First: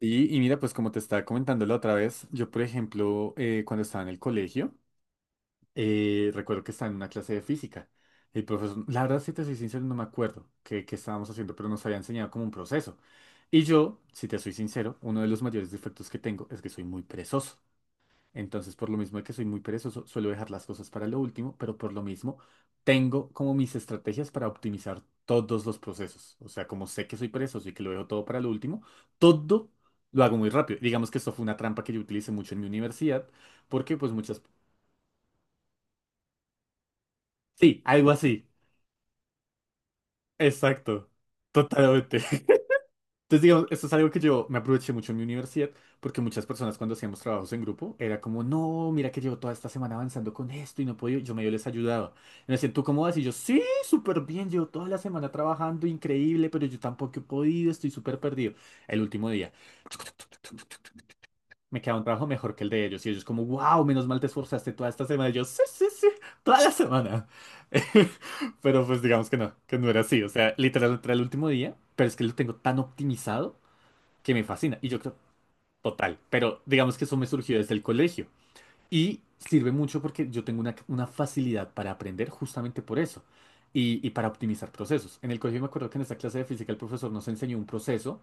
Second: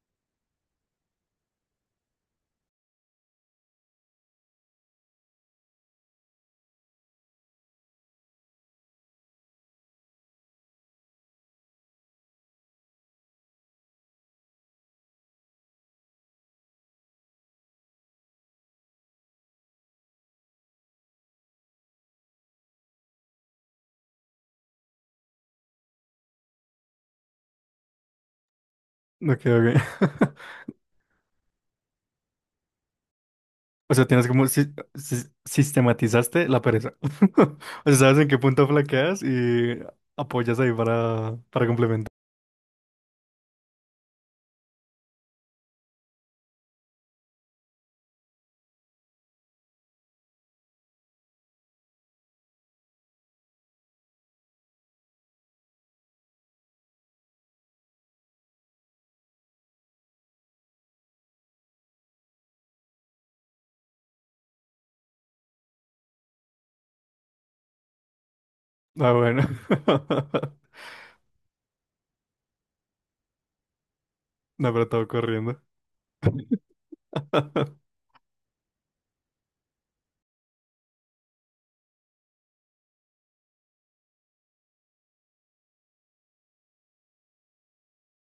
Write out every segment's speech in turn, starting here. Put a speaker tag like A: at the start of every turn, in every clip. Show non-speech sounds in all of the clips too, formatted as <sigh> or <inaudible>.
A: Y mira, pues como te estaba comentando la otra vez, yo por ejemplo, cuando estaba en el colegio, recuerdo que estaba en una clase de física. El profesor, la verdad, si te soy sincero, no me acuerdo qué estábamos haciendo, pero nos había enseñado como un proceso. Y yo, si te soy sincero, uno de los mayores defectos que tengo es que soy muy perezoso. Entonces, por lo mismo de que soy muy perezoso, suelo dejar las cosas para lo último, pero por lo mismo tengo como mis estrategias para optimizar todos los procesos. O sea, como sé que soy perezoso y que lo dejo todo para lo último,
B: Ok,
A: todo lo
B: ok.
A: hago muy
B: <laughs>
A: rápido. Digamos que esto fue una trampa que yo utilicé mucho en mi universidad,
B: O
A: porque
B: sea,
A: pues
B: tienes
A: muchas.
B: como sistematizaste la pereza. <laughs>
A: Sí,
B: O sea,
A: algo
B: sabes en qué
A: así.
B: punto flaqueas y apoyas ahí
A: Exacto.
B: para complementar.
A: Totalmente. <laughs> Entonces, digamos, esto es algo que yo me aproveché mucho en mi universidad, porque muchas personas cuando hacíamos trabajos en grupo, era como, no, mira que llevo toda esta semana avanzando con esto y no puedo, yo medio les ayudaba. Y me decían, ¿tú cómo vas? Y yo, sí, súper bien, llevo toda la semana trabajando, increíble, pero yo tampoco he podido, estoy súper perdido. El último día, me queda un trabajo mejor que el de ellos. Y ellos como, wow, menos mal te esforzaste toda esta semana. Y yo, sí, sí, sí, toda la semana. <laughs> Pero pues
B: Ah,
A: digamos
B: bueno.
A: que no era así. O sea,
B: <laughs>
A: literal, era el último día, pero es que lo tengo tan optimizado que me
B: No,
A: fascina.
B: pero
A: Y yo
B: todo
A: creo,
B: corriendo.
A: total, pero digamos que eso me surgió desde el
B: <laughs>
A: colegio. Y sirve mucho porque yo tengo una facilidad para aprender justamente por eso y para optimizar procesos. En el colegio me acuerdo que en esa clase de física el profesor nos enseñó un proceso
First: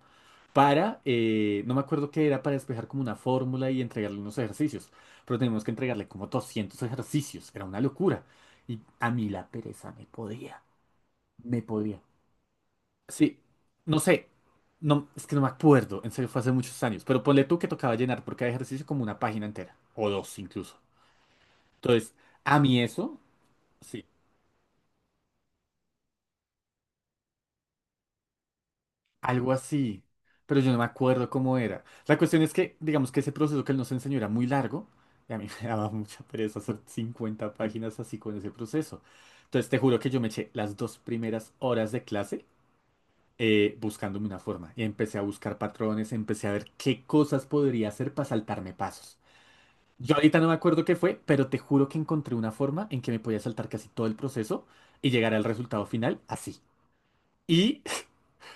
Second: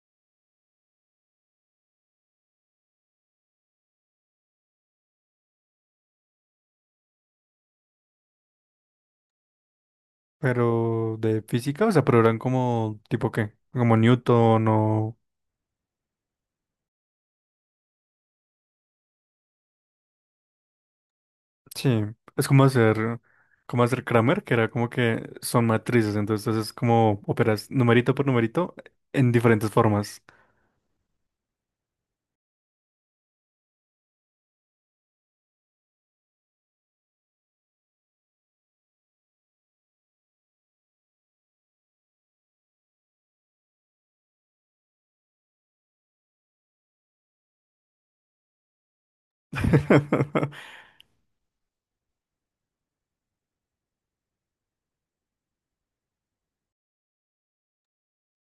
A: para, no me acuerdo qué era, para despejar como una fórmula y entregarle unos ejercicios, pero teníamos que entregarle como 200 ejercicios, era una locura. Y a mí la pereza me podía,
B: Pero de
A: me
B: física, o
A: podía.
B: sea, pero eran como tipo
A: Sí,
B: qué, como
A: no sé,
B: Newton
A: no,
B: o
A: es que no me acuerdo, en serio fue hace muchos años, pero ponle tú que tocaba llenar por cada ejercicio como una página entera, o dos incluso.
B: sí,
A: Entonces,
B: es
A: a
B: como
A: mí
B: hacer,
A: eso,
B: como hacer
A: sí,
B: Kramer, que era como que son matrices, entonces es como operas numerito por numerito en
A: algo
B: diferentes
A: así,
B: formas.
A: pero yo no me acuerdo cómo era. La cuestión es que, digamos que ese proceso que él nos enseñó era muy largo, y a mí <laughs> me daba mucha pereza hacer 50 páginas así con ese proceso. Entonces, te juro que yo me eché las 2 primeras horas de clase buscándome una forma, y empecé a buscar patrones, empecé a ver qué cosas podría hacer para saltarme pasos. Yo ahorita no me
B: <laughs>
A: acuerdo qué fue, pero te juro que encontré una forma en que me podía saltar casi todo el proceso y llegar al resultado final así. Y <laughs>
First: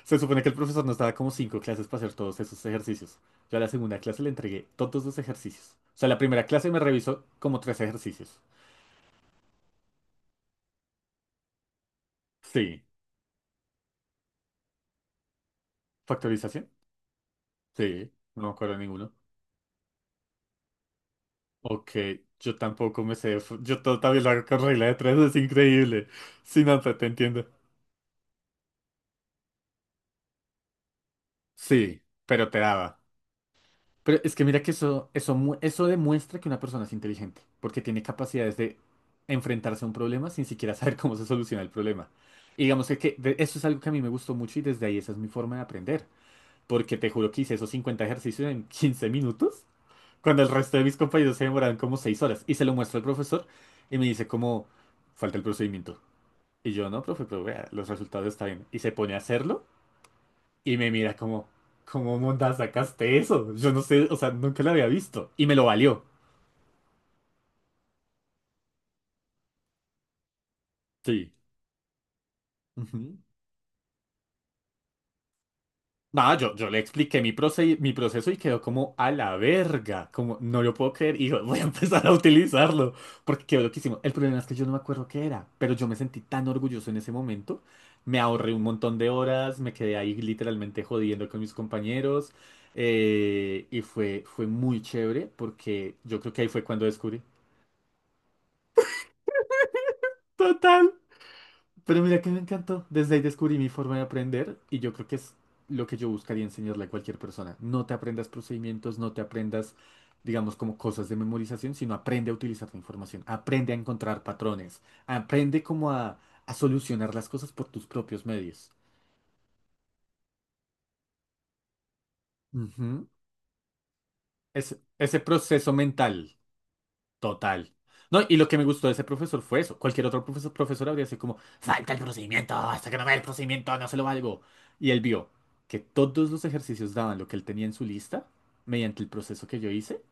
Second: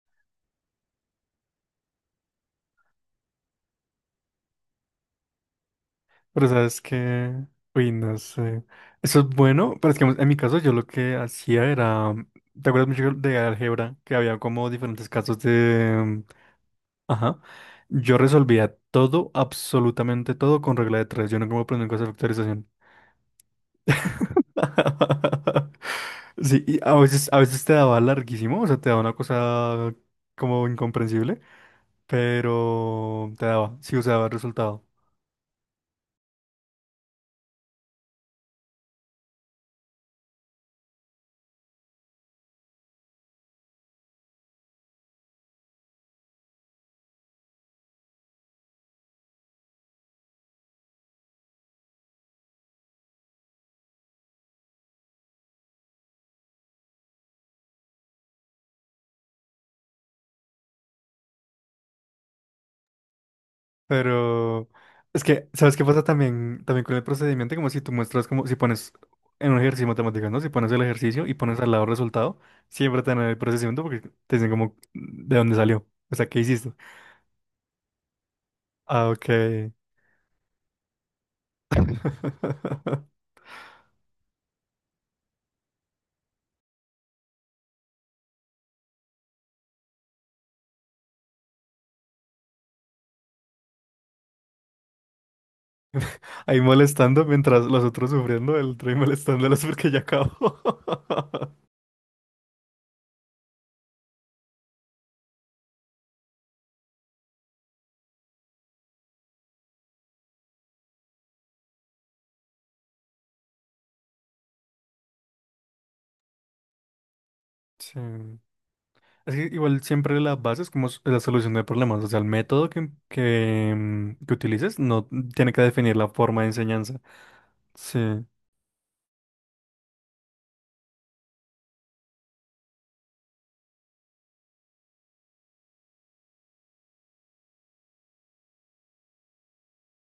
A: se supone que el profesor nos daba como 5 clases para hacer todos esos ejercicios. Yo a la 2.ª clase le entregué todos los ejercicios. O sea, la primera
B: Pero
A: clase me
B: sabes
A: revisó
B: que,
A: como tres
B: uy, no
A: ejercicios.
B: sé. Eso es bueno, pero es que en mi caso yo lo que hacía era, ¿te
A: Sí.
B: acuerdas mucho de álgebra? Que había como diferentes casos de...
A: ¿Factorización?
B: Ajá.
A: Sí.
B: Yo
A: No me acuerdo
B: resolvía
A: de ninguno.
B: todo, absolutamente todo con regla de tres. Yo no como aprendí
A: Ok,
B: cosas de
A: yo
B: factorización.
A: tampoco me sé. Yo todo también lo hago con regla de tres, es
B: <laughs>
A: increíble.
B: Sí,
A: Sí,
B: y
A: no, te
B: a
A: entiendo.
B: veces te daba larguísimo, o sea, te daba una cosa como incomprensible,
A: Sí, pero te daba.
B: pero te daba, sí, o sea,
A: Pero
B: daba el
A: es que mira que
B: resultado.
A: eso demuestra que una persona es inteligente, porque tiene capacidades de enfrentarse a un problema sin siquiera <laughs> saber cómo se soluciona el problema. Y digamos que eso es algo que a mí me gustó mucho y desde ahí esa es mi forma de aprender, porque te juro que hice esos 50 ejercicios en 15 minutos, cuando el resto de mis compañeros se demoraron como 6 horas. Y se lo muestro al profesor y me dice como, falta el procedimiento. Y yo, no, profe, pero vea, los resultados están bien. Y se pone a hacerlo. Y me mira como, ¿cómo monda sacaste eso? Yo no sé, o sea, nunca
B: Pero
A: lo había
B: es
A: visto. Y
B: que,
A: me lo
B: ¿sabes qué pasa
A: valió.
B: también, también con el procedimiento? Como si tú muestras, como si pones en un ejercicio matemático, ¿no? Si pones el ejercicio y
A: Sí.
B: pones al lado el resultado, siempre te
A: Ujú.
B: dan el procedimiento porque te dicen como de dónde salió. O sea,
A: Nada,
B: ¿qué
A: yo
B: hiciste?
A: le expliqué mi proceso y quedó como
B: Ah,
A: a
B: ok.
A: la verga, como no lo puedo creer y yo voy a empezar a utilizarlo
B: <laughs>
A: porque quedó loquísimo. El problema es que yo no me acuerdo qué era, pero yo me sentí tan orgulloso en ese momento, me ahorré un montón de horas, me quedé ahí literalmente jodiendo con mis compañeros y fue muy chévere porque yo creo que ahí
B: Ahí
A: fue cuando descubrí.
B: molestando mientras los otros sufriendo, el otro ahí molestándolos porque ya acabó.
A: Total.
B: <laughs>
A: Pero mira que me encantó. Desde ahí descubrí mi forma de aprender y yo creo que es lo que yo buscaría enseñarle a cualquier persona. No te aprendas procedimientos, no te aprendas, digamos, como cosas de memorización, sino aprende a utilizar la información, aprende a encontrar patrones, aprende como a solucionar las cosas por tus propios
B: Sí.
A: medios.
B: Es que igual siempre la base es como la solución de problemas, o sea, el método
A: Ujú.
B: que utilices
A: Es-
B: no
A: ese
B: tiene que
A: proceso
B: definir la
A: mental.
B: forma de enseñanza.
A: Total.
B: Sí,
A: No, y lo que me gustó de ese profesor fue eso. Cualquier otro profesor habría sido como, falta el procedimiento, hasta que no vea el procedimiento, no se lo valgo. Y él vio que todos los ejercicios daban lo que él tenía en su lista mediante el proceso que yo hice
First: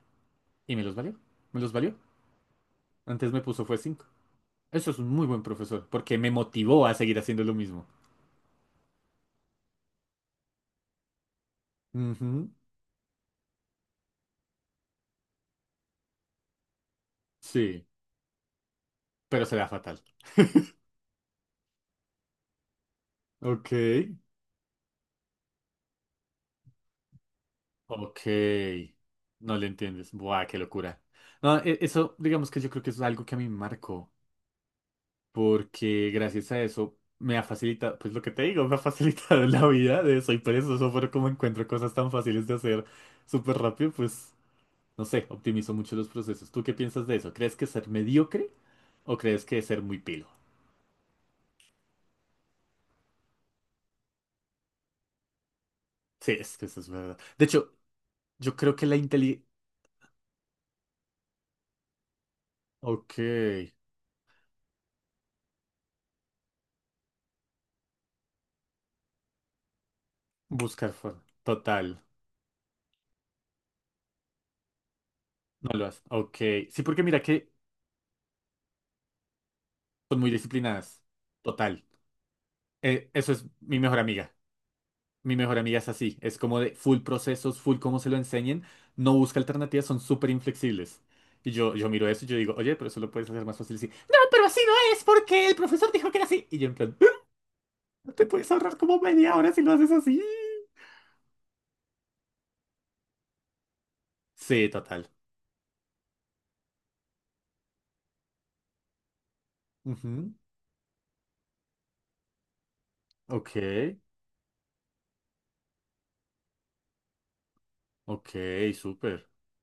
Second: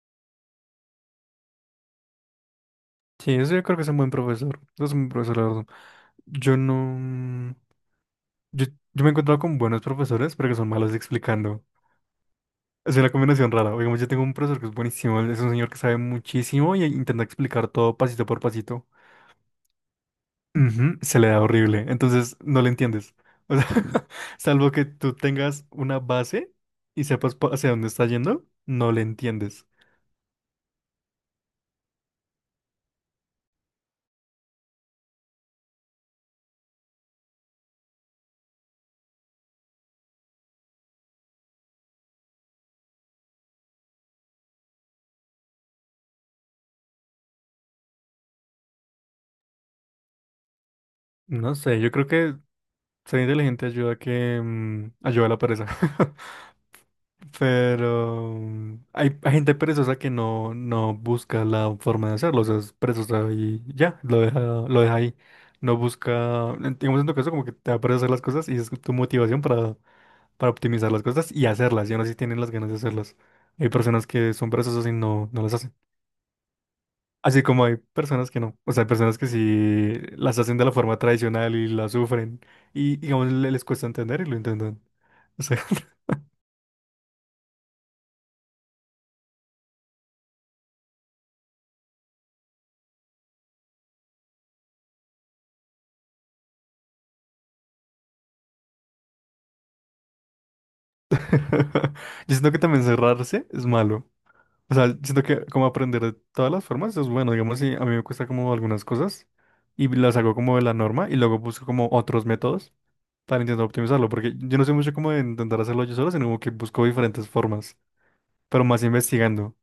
A: y me los valió. Me los valió. Antes
B: sí,
A: me
B: eso yo
A: puso
B: creo
A: fue
B: que es un
A: 5.
B: buen profesor, es
A: Eso es
B: un
A: un
B: buen
A: muy
B: profesor,
A: buen
B: la verdad.
A: profesor porque me
B: Yo
A: motivó a seguir haciendo
B: no,
A: lo mismo.
B: yo, yo me he encontrado con buenos profesores, pero que son malos explicando.
A: Ujú.
B: Es una combinación rara. Digamos, yo tengo un profesor que es buenísimo, es un señor que sabe muchísimo y intenta explicar
A: Sí,
B: todo pasito por pasito.
A: pero será fatal.
B: Ujú, se le da horrible, entonces no le entiendes. O sea,
A: Ok.
B: <laughs> salvo que tú tengas una base y sepas hacia dónde está
A: Ok.
B: yendo, no le
A: No
B: entiendes.
A: le entiendes. Buah, qué locura. No, eso, digamos que yo creo que es algo que a mí me marcó. Porque gracias a eso me ha facilitado, pues lo que te digo, <laughs> me ha facilitado <laughs> la vida de soy perezoso, pero como encuentro cosas tan fáciles de hacer súper rápido, pues no sé, optimizo mucho los procesos. ¿Tú qué piensas de eso? ¿Crees que ser mediocre o crees que ser muy pilo?
B: No sé, yo creo que ser inteligente ayuda a que ayuda a la pereza. <laughs>
A: Sí, es que eso es verdad. De hecho,
B: Pero
A: yo creo que la
B: hay
A: inteligencia.
B: gente perezosa que no, no busca la forma de hacerlo, o sea, es
A: Ok,
B: perezosa y ya, lo deja ahí. No busca, digamos en tu caso, como que te da pereza hacer las cosas y es tu motivación para optimizar
A: buscar
B: las
A: forma.
B: cosas y hacerlas. Y aún
A: Total,
B: así tienen las ganas de hacerlas. Hay personas que son perezosas y no, no las
A: no
B: hacen.
A: lo haces. Ok, sí, porque mira
B: Así
A: que
B: como hay personas que no. O sea, hay personas que sí
A: son muy
B: las hacen de la forma
A: disciplinadas.
B: tradicional y
A: Total.
B: las sufren. Y
A: Eh,
B: digamos,
A: eso es
B: les
A: mi
B: cuesta
A: mejor
B: entender y
A: amiga.
B: lo intentan.
A: Mi
B: O sea,
A: mejor amiga es
B: <laughs>
A: así, es como de full procesos, full cómo se lo enseñen, no busca alternativas, son súper inflexibles. Y yo miro eso y yo digo, oye, pero eso lo puedes hacer más fácil así. No, pero así no es, porque el profesor dijo que era así. Y yo en plan, "Ah, te puedes ahorrar como 1/2 hora si lo haces así".
B: yo siento que también cerrarse es malo.
A: Sí,
B: O sea,
A: total.
B: siento que como aprender de todas las formas es bueno. Digamos, si a mí me cuesta como algunas cosas y las
A: Ujú.
B: hago como de la norma y luego busco como otros métodos para
A: Ok,
B: intentar optimizarlo, porque yo no sé mucho cómo de intentar hacerlo yo solo, sino como que busco diferentes formas,
A: ok,
B: pero más
A: súper.
B: investigando.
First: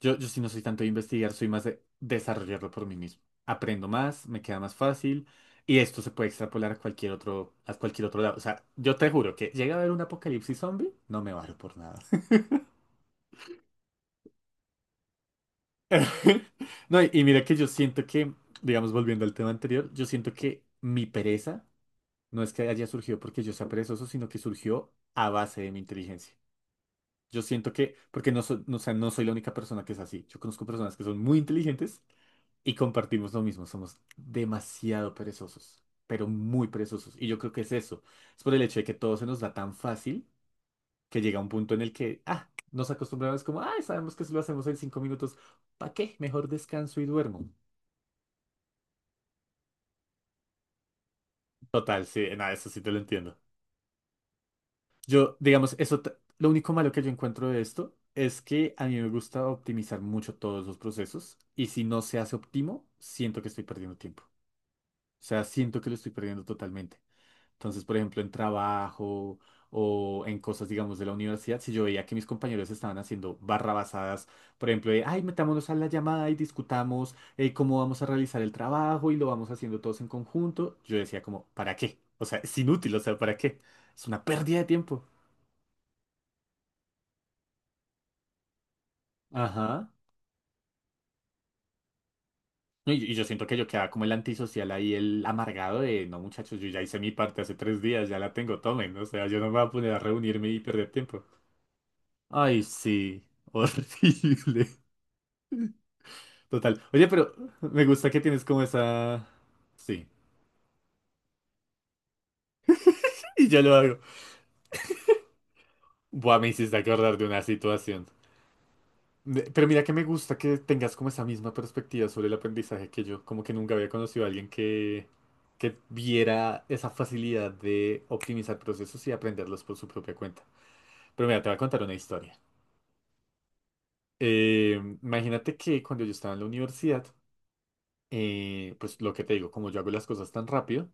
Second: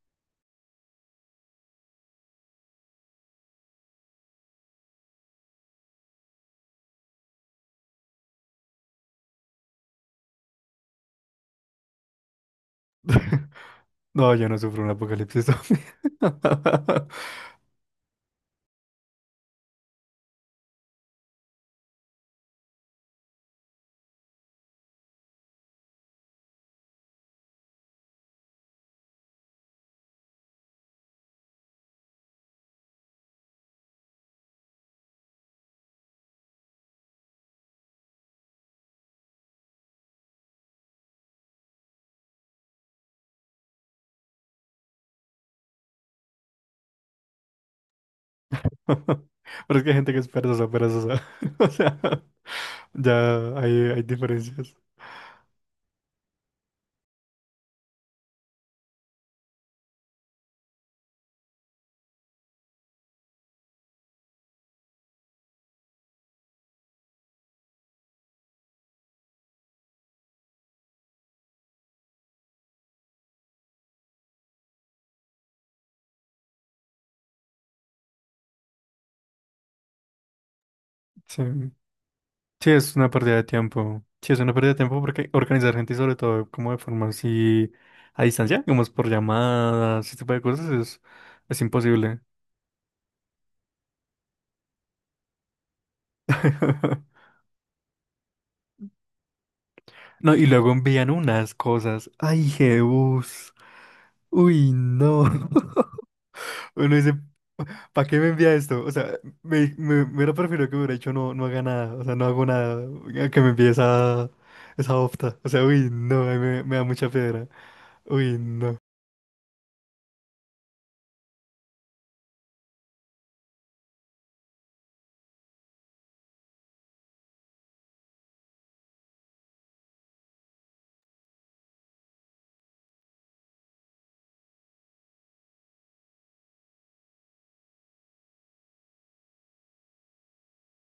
A: Yo sí no soy tanto de investigar, soy más de desarrollarlo por mí mismo. Aprendo más, me queda más fácil y esto se puede extrapolar a cualquier otro lado. O sea, yo te juro que llega a haber un apocalipsis zombie, no me varo por nada.
B: <laughs> No, yo no sufro un apocalipsis zombie. <laughs>
A: <laughs> No, y mira que yo siento que, digamos, volviendo al tema anterior, yo siento que mi pereza no es que haya surgido porque yo sea perezoso, sino que surgió a base de mi inteligencia. Yo siento que, porque no, no, o sea, no soy la única persona que es así. Yo conozco personas que son muy inteligentes y compartimos lo mismo, somos demasiado perezosos, pero muy perezosos. Y yo creo que es eso. Es por el hecho de que todo se nos da tan fácil que llega un punto en el que, ah, nos acostumbramos como, ah, sabemos que si lo hacemos en 5 minutos, ¿para qué? Mejor descanso y duermo.
B: Pero es que hay gente que es perezosa, perezosa. <laughs> O sea,
A: Total, sí, nada, eso sí te lo entiendo.
B: ya hay diferencias.
A: Yo, digamos, eso, lo único malo que yo encuentro de esto es que a mí me gusta optimizar mucho todos los procesos y si no se hace óptimo, siento que estoy perdiendo tiempo. O sea, siento que lo estoy perdiendo totalmente. Entonces, por ejemplo, en trabajo o en cosas, digamos, de la universidad, si yo veía que mis compañeros estaban haciendo barrabasadas, por ejemplo, de, ay, metámonos a la llamada y discutamos cómo vamos a realizar el trabajo y lo vamos haciendo todos en conjunto, yo decía como,
B: Sí.
A: ¿para qué? O sea, es
B: Sí,
A: inútil,
B: es
A: o
B: una
A: sea,
B: pérdida
A: ¿para
B: de
A: qué? Es
B: tiempo.
A: una
B: Sí, es una
A: pérdida de
B: pérdida de tiempo
A: tiempo.
B: porque organizar gente y sobre todo como de forma así a distancia, como es por
A: Ajá.
B: llamadas, ese tipo de cosas, es imposible.
A: No, y yo siento que yo quedaba como el antisocial ahí, el amargado de, no, muchachos, yo ya hice mi
B: <laughs>
A: parte hace 3 días, ya la tengo, tomen, o sea, yo no me voy a poner a
B: No, y
A: reunirme y
B: luego
A: perder
B: envían
A: tiempo.
B: unas cosas. ¡Ay,
A: Ay, sí, <laughs>
B: Jebus!
A: horrible.
B: ¡Uy, no! <laughs>
A: Total.
B: Uno
A: Oye,
B: dice,
A: pero me
B: ¿para
A: gusta
B: qué
A: que
B: me
A: tienes
B: envía
A: como
B: esto? O sea,
A: esa.
B: me, me,
A: Sí.
B: me hubiera preferido que hubiera hecho no, no haga nada. O sea, no hago nada. A que
A: Y
B: me
A: ya
B: envíe
A: lo hago.
B: esa, esa opta. O sea, uy, no, ahí
A: Buah, me
B: me,
A: hiciste
B: me da mucha
A: acordar de una
B: piedra.
A: situación.
B: Uy, no.
A: Pero mira que me gusta que tengas como esa misma perspectiva sobre el aprendizaje que yo. Como que nunca había conocido a alguien que viera esa facilidad de optimizar procesos y aprenderlos por su propia cuenta. Pero mira, te voy a contar una historia. Imagínate que cuando yo estaba en la universidad, pues lo que te digo, como yo hago las cosas tan rápido,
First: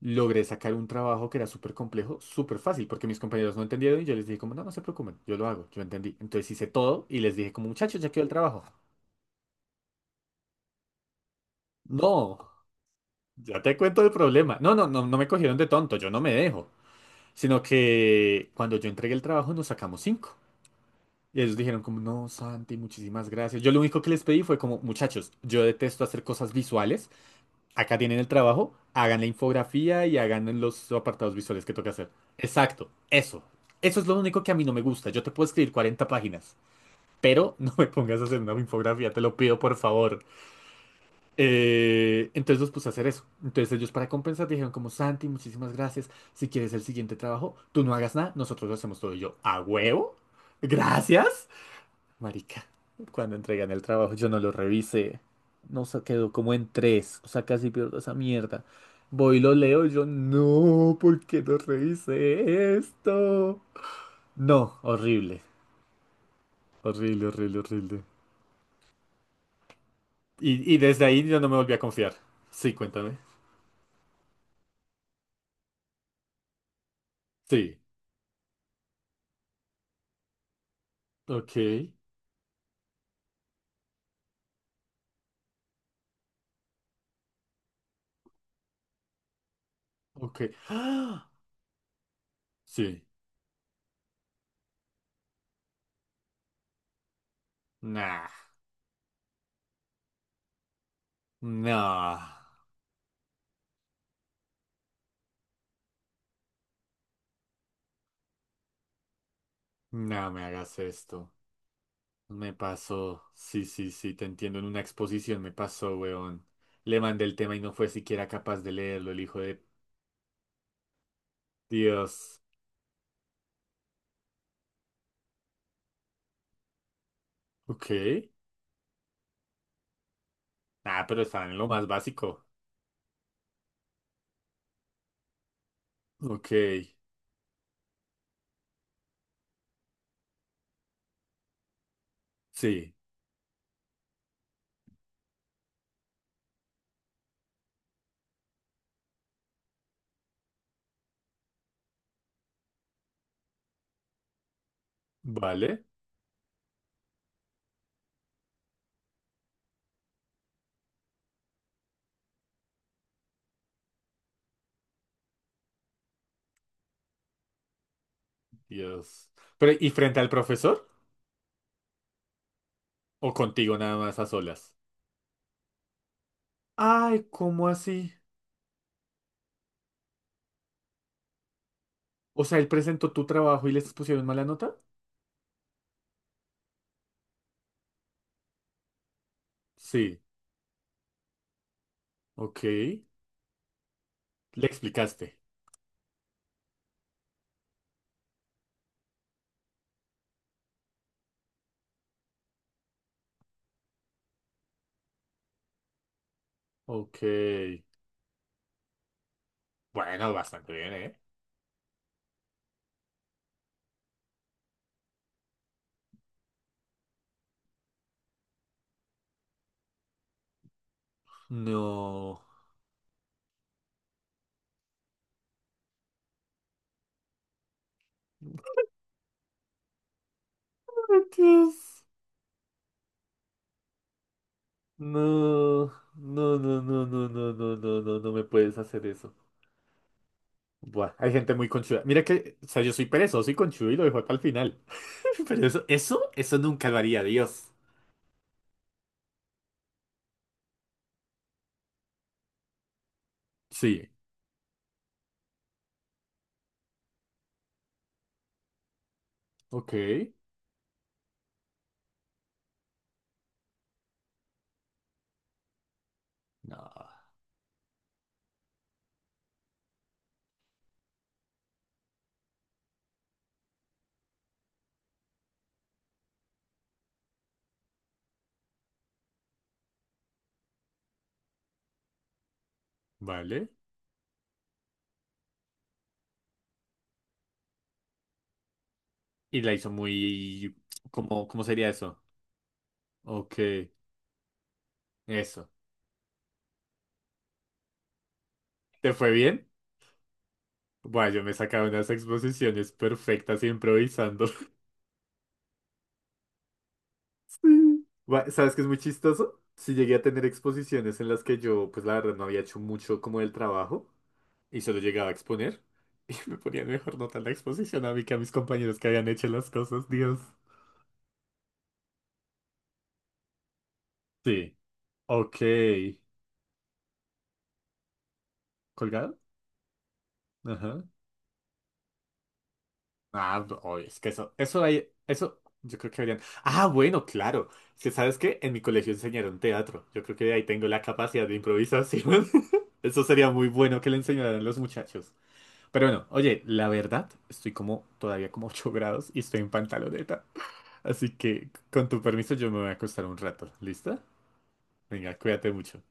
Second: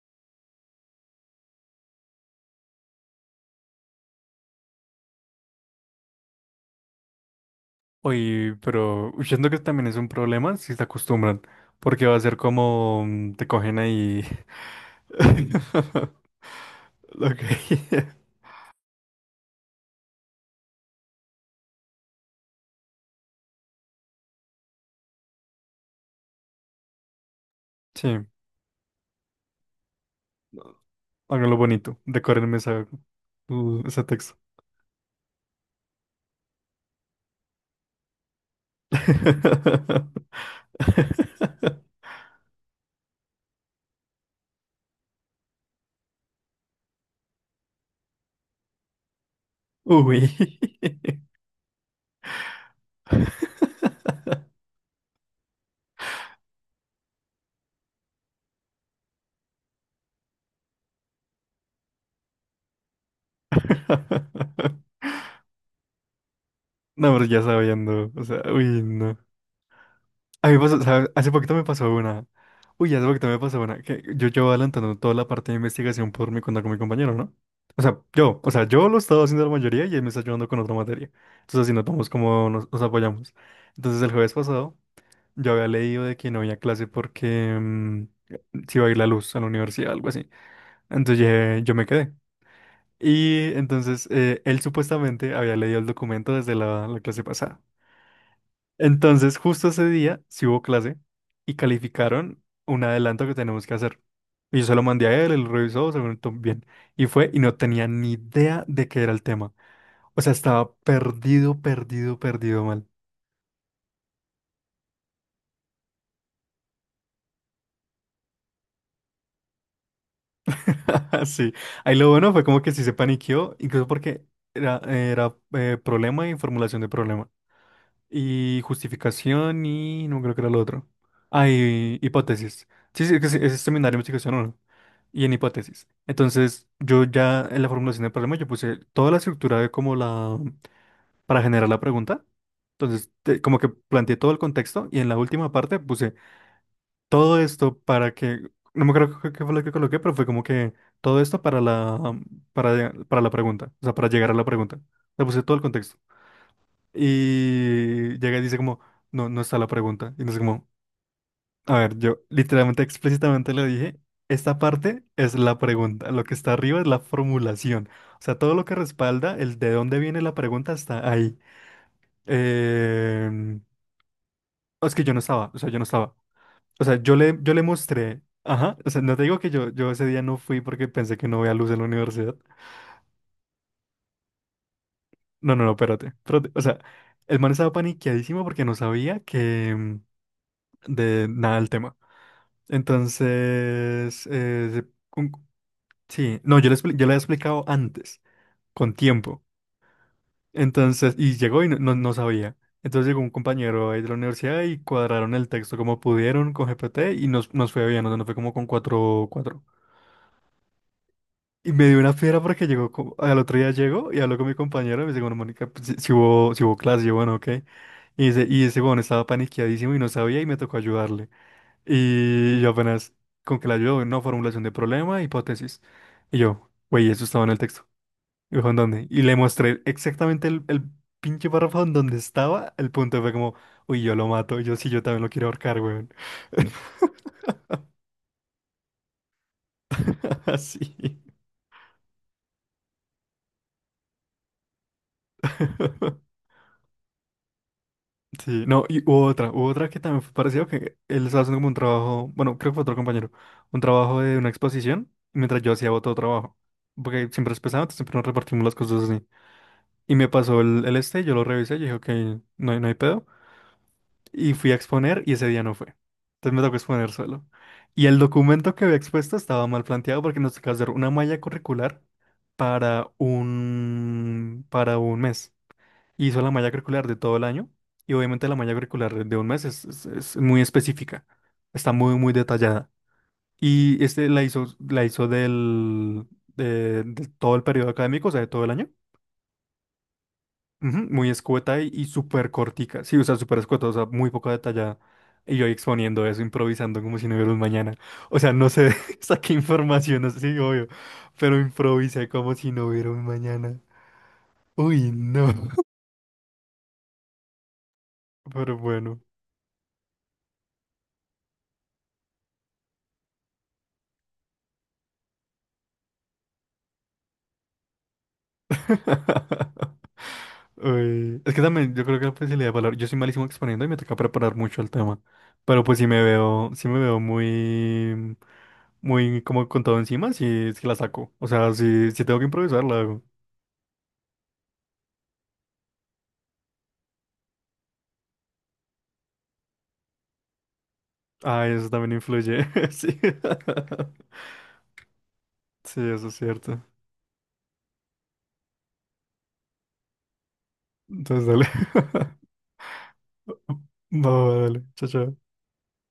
A: logré sacar un trabajo que era súper complejo, súper fácil, porque mis compañeros no entendieron y yo les dije como, no, no se preocupen, yo lo hago, yo entendí. Entonces hice todo y les dije como, muchachos, ya quedó el
B: Uy,
A: trabajo.
B: pero siento que también es un problema si se acostumbran. Porque va a ser
A: No,
B: como te
A: ya te
B: cogen
A: cuento el
B: ahí.
A: problema. No, no, no, no me cogieron de tonto, yo no me
B: <laughs>
A: dejo.
B: Ok.
A: Sino
B: <laughs>
A: que cuando yo entregué el trabajo nos sacamos 5. Y ellos dijeron como, no, Santi, muchísimas gracias. Yo lo único que les pedí fue como, muchachos, yo detesto hacer cosas visuales. Acá tienen
B: Sí,
A: el trabajo, hagan la infografía y hagan los apartados
B: háganlo
A: visuales que toca
B: bonito.
A: hacer.
B: Decórenme
A: Exacto, eso. Eso
B: ese
A: es lo
B: texto.
A: único que a mí no me gusta. Yo te puedo escribir 40 páginas, pero <laughs> no me pongas a hacer una infografía, te lo pido por favor.
B: <laughs>
A: Entonces los puse a hacer eso. Entonces ellos para compensar dijeron como Santi, muchísimas gracias. Si quieres el siguiente trabajo, tú no hagas nada, nosotros lo hacemos todo. Y yo, ¿a huevo?
B: Uy.
A: Gracias. Marica, cuando entregan el trabajo yo no lo revisé. No se quedó como en 3. O sea, casi pierdo esa mierda. Voy y lo leo, yo no, ¿por qué no revisé esto? No, horrible.
B: No, pero
A: Horrible,
B: ya
A: horrible, horrible.
B: sabiendo. O sea, uy, no. A mí me
A: Y
B: pasó,
A: desde
B: ¿sabes?
A: ahí
B: Hace
A: yo no
B: poquito
A: me
B: me
A: volví a
B: pasó
A: confiar.
B: una.
A: Sí,
B: Uy, hace
A: cuéntame.
B: poquito me pasó una. Que yo llevo adelantando toda la parte de investigación por mi cuenta con mi compañero, ¿no?
A: Sí.
B: O sea, yo lo he estado haciendo la mayoría y él me está ayudando con otra materia.
A: Ok.
B: Entonces, así notamos cómo nos apoyamos. Entonces, el jueves pasado, yo había leído de que no había clase porque se iba a ir la luz a la universidad, algo así.
A: Ok.
B: Entonces
A: ¡Ah!
B: yo me quedé.
A: Sí.
B: Y entonces él supuestamente había leído el documento desde la clase pasada.
A: Nah.
B: Entonces justo ese día sí hubo clase y
A: No.
B: calificaron un adelanto que tenemos que hacer. Y yo se lo mandé a él, él lo revisó, se lo notó bien. Y fue y no tenía ni idea de qué era el tema. O
A: No
B: sea,
A: me
B: estaba
A: hagas esto.
B: perdido, perdido,
A: Me
B: perdido mal.
A: pasó, sí, sí, sí, te entiendo. En una exposición me pasó, weón. Le mandé el tema y no fue siquiera capaz de leerlo, el hijo de
B: <laughs> Sí, ahí lo bueno
A: Dios.
B: fue como que sí se paniqueó, incluso porque era problema y formulación de problema.
A: Ok.
B: Y justificación y no creo que era lo otro.
A: Ah, pero
B: Ah,
A: estaban en lo más
B: y
A: básico.
B: hipótesis. Sí, sí, que sí, es seminario de investigación uno. Y en hipótesis.
A: Ok,
B: Entonces, yo ya en la formulación del problema, yo puse toda la estructura de como la... para generar la pregunta.
A: sí,
B: Entonces, como que planteé todo el contexto y en la última parte puse todo esto para que... No me acuerdo qué fue lo que coloqué, pero fue como que todo esto para la... para la pregunta. O sea, para llegar a la pregunta. Le puse todo el
A: vale.
B: contexto. Y llega y dice como, no, no está la pregunta. Y no sé como, a ver, yo literalmente explícitamente le dije, esta parte es la pregunta, lo que está arriba es la formulación. O sea, todo lo que
A: Dios.
B: respalda el de
A: Pero, ¿y
B: dónde
A: frente
B: viene
A: al
B: la pregunta
A: profesor?
B: está ahí.
A: ¿O
B: Em,
A: contigo nada más a solas?
B: es que yo no estaba, o sea, yo no estaba. O sea,
A: Ay,
B: yo le
A: ¿cómo así?
B: mostré, ajá, o sea, no te digo que yo ese día no fui porque pensé que no veía luz en la universidad.
A: O sea, ¿él presentó tu trabajo y les pusieron mala nota?
B: No, no, no, espérate, espérate. O sea, el man estaba paniqueadísimo porque no sabía que
A: Sí,
B: de nada el tema.
A: ok.
B: Entonces,
A: Le explicaste.
B: un- sí, no, yo le había explicado antes, con tiempo. Entonces, y llegó y no, no, no sabía. Entonces llegó un compañero ahí de la universidad y cuadraron el texto como pudieron con GPT
A: Ok.
B: y nos fue bien, o sea, nos fue como con 4 cuatro.
A: Bueno, bastante bien, ¿eh?
B: Y me dio una fiera porque llegó, al otro día llegó y habló con mi compañero y me dice, bueno, Mónica, pues, si hubo clase, yo, bueno, ok. Y dice, y ese, bueno, estaba paniqueadísimo y no sabía y me tocó ayudarle.
A: No.
B: Y yo apenas con que la ayudo, no, formulación de problema, hipótesis. Y yo, güey, eso estaba en el texto. Y dijo, ¿en dónde? Y le mostré exactamente el pinche párrafo en
A: Entonces,
B: donde estaba. El punto y fue como, uy, yo lo mato. Y yo sí, yo también lo quiero ahorcar,
A: no,
B: güey.
A: no, no, no, no, no, no, no, no, no me puedes hacer eso.
B: <laughs> Así.
A: Buah, hay gente muy conchuda. Mira que, o sea, yo soy perezoso y conchudo y lo dejo para el final. <laughs> Pero eso, eso,
B: <laughs>
A: eso nunca lo haría, Dios.
B: Sí, no, y hubo otra que también fue parecido que él estaba haciendo como un trabajo, bueno, creo que fue otro compañero, un
A: Sí,
B: trabajo de una exposición, mientras yo hacía otro trabajo. Porque siempre es pesado, entonces siempre nos repartimos las cosas así.
A: ok.
B: Y me pasó el este, yo lo revisé, yo dije, ok, no hay pedo. Y fui a exponer y ese día no fue. Entonces me tocó
A: No,
B: exponer solo. Y el documento que había expuesto estaba mal planteado porque nos tocaba hacer una malla curricular para un mes. Hizo la malla curricular de todo el año y obviamente la malla curricular de un mes es muy específica, está muy, muy detallada.
A: vale.
B: Y este la hizo de todo el periodo académico, o sea, de todo el año.
A: Y la hizo muy...
B: Ujú, muy
A: ¿Cómo
B: escueta y,
A: sería
B: y
A: eso?
B: súper cortica. Sí, o sea, súper
A: Ok,
B: escueta, o sea, muy poco detallada. Y yo
A: eso.
B: ahí exponiendo eso, improvisando como si no hubiera un mañana. O sea, no sé,
A: ¿Te
B: <laughs>
A: fue
B: saqué
A: bien?
B: información, no sé si obvio,
A: Buah, yo me he
B: pero
A: sacado unas
B: improvisé como si no
A: exposiciones
B: hubiera un
A: perfectas
B: mañana.
A: improvisando.
B: Uy, no.
A: Gua-
B: <laughs>
A: ¿Sabes
B: Pero
A: qué es muy
B: bueno.
A: chistoso? Si llegué a tener exposiciones en las que yo, pues la verdad, no había hecho mucho como del trabajo y solo llegaba a exponer <laughs> y me ponían mejor nota en la exposición a mí que a mis compañeros que habían hecho las
B: <laughs>
A: cosas, Dios.
B: Uy, es que también yo creo que la facilidad de palabra. Yo soy malísimo exponiendo y me toca preparar
A: Sí.
B: mucho el tema.
A: Ok.
B: Pero pues si me veo, si me veo muy,
A: ¿Colgado?
B: muy como con todo encima, si es que la
A: Ajá.
B: saco. O sea, si tengo que improvisar, la hago.
A: Ah, no, oye, es que eso hay, eso yo creo que habrían. Ah, bueno, claro. Es que sabes que en mi colegio enseñaron teatro. Yo creo que de ahí tengo la capacidad de
B: Ay, eso también
A: improvisación.
B: influye.
A: <laughs>
B: <laughs> Sí.
A: Eso sería muy
B: <laughs>
A: bueno que le enseñaran a los muchachos.
B: Sí,
A: Pero bueno,
B: eso es
A: oye,
B: cierto.
A: la verdad, estoy como todavía como 8 grados y estoy en pantaloneta. Así
B: Entonces, dale.
A: que, con tu
B: <laughs>
A: permiso, yo me voy a acostar un rato. ¿Lista?
B: Va, va, dale. Chao,
A: Venga,
B: chao.
A: cuídate mucho.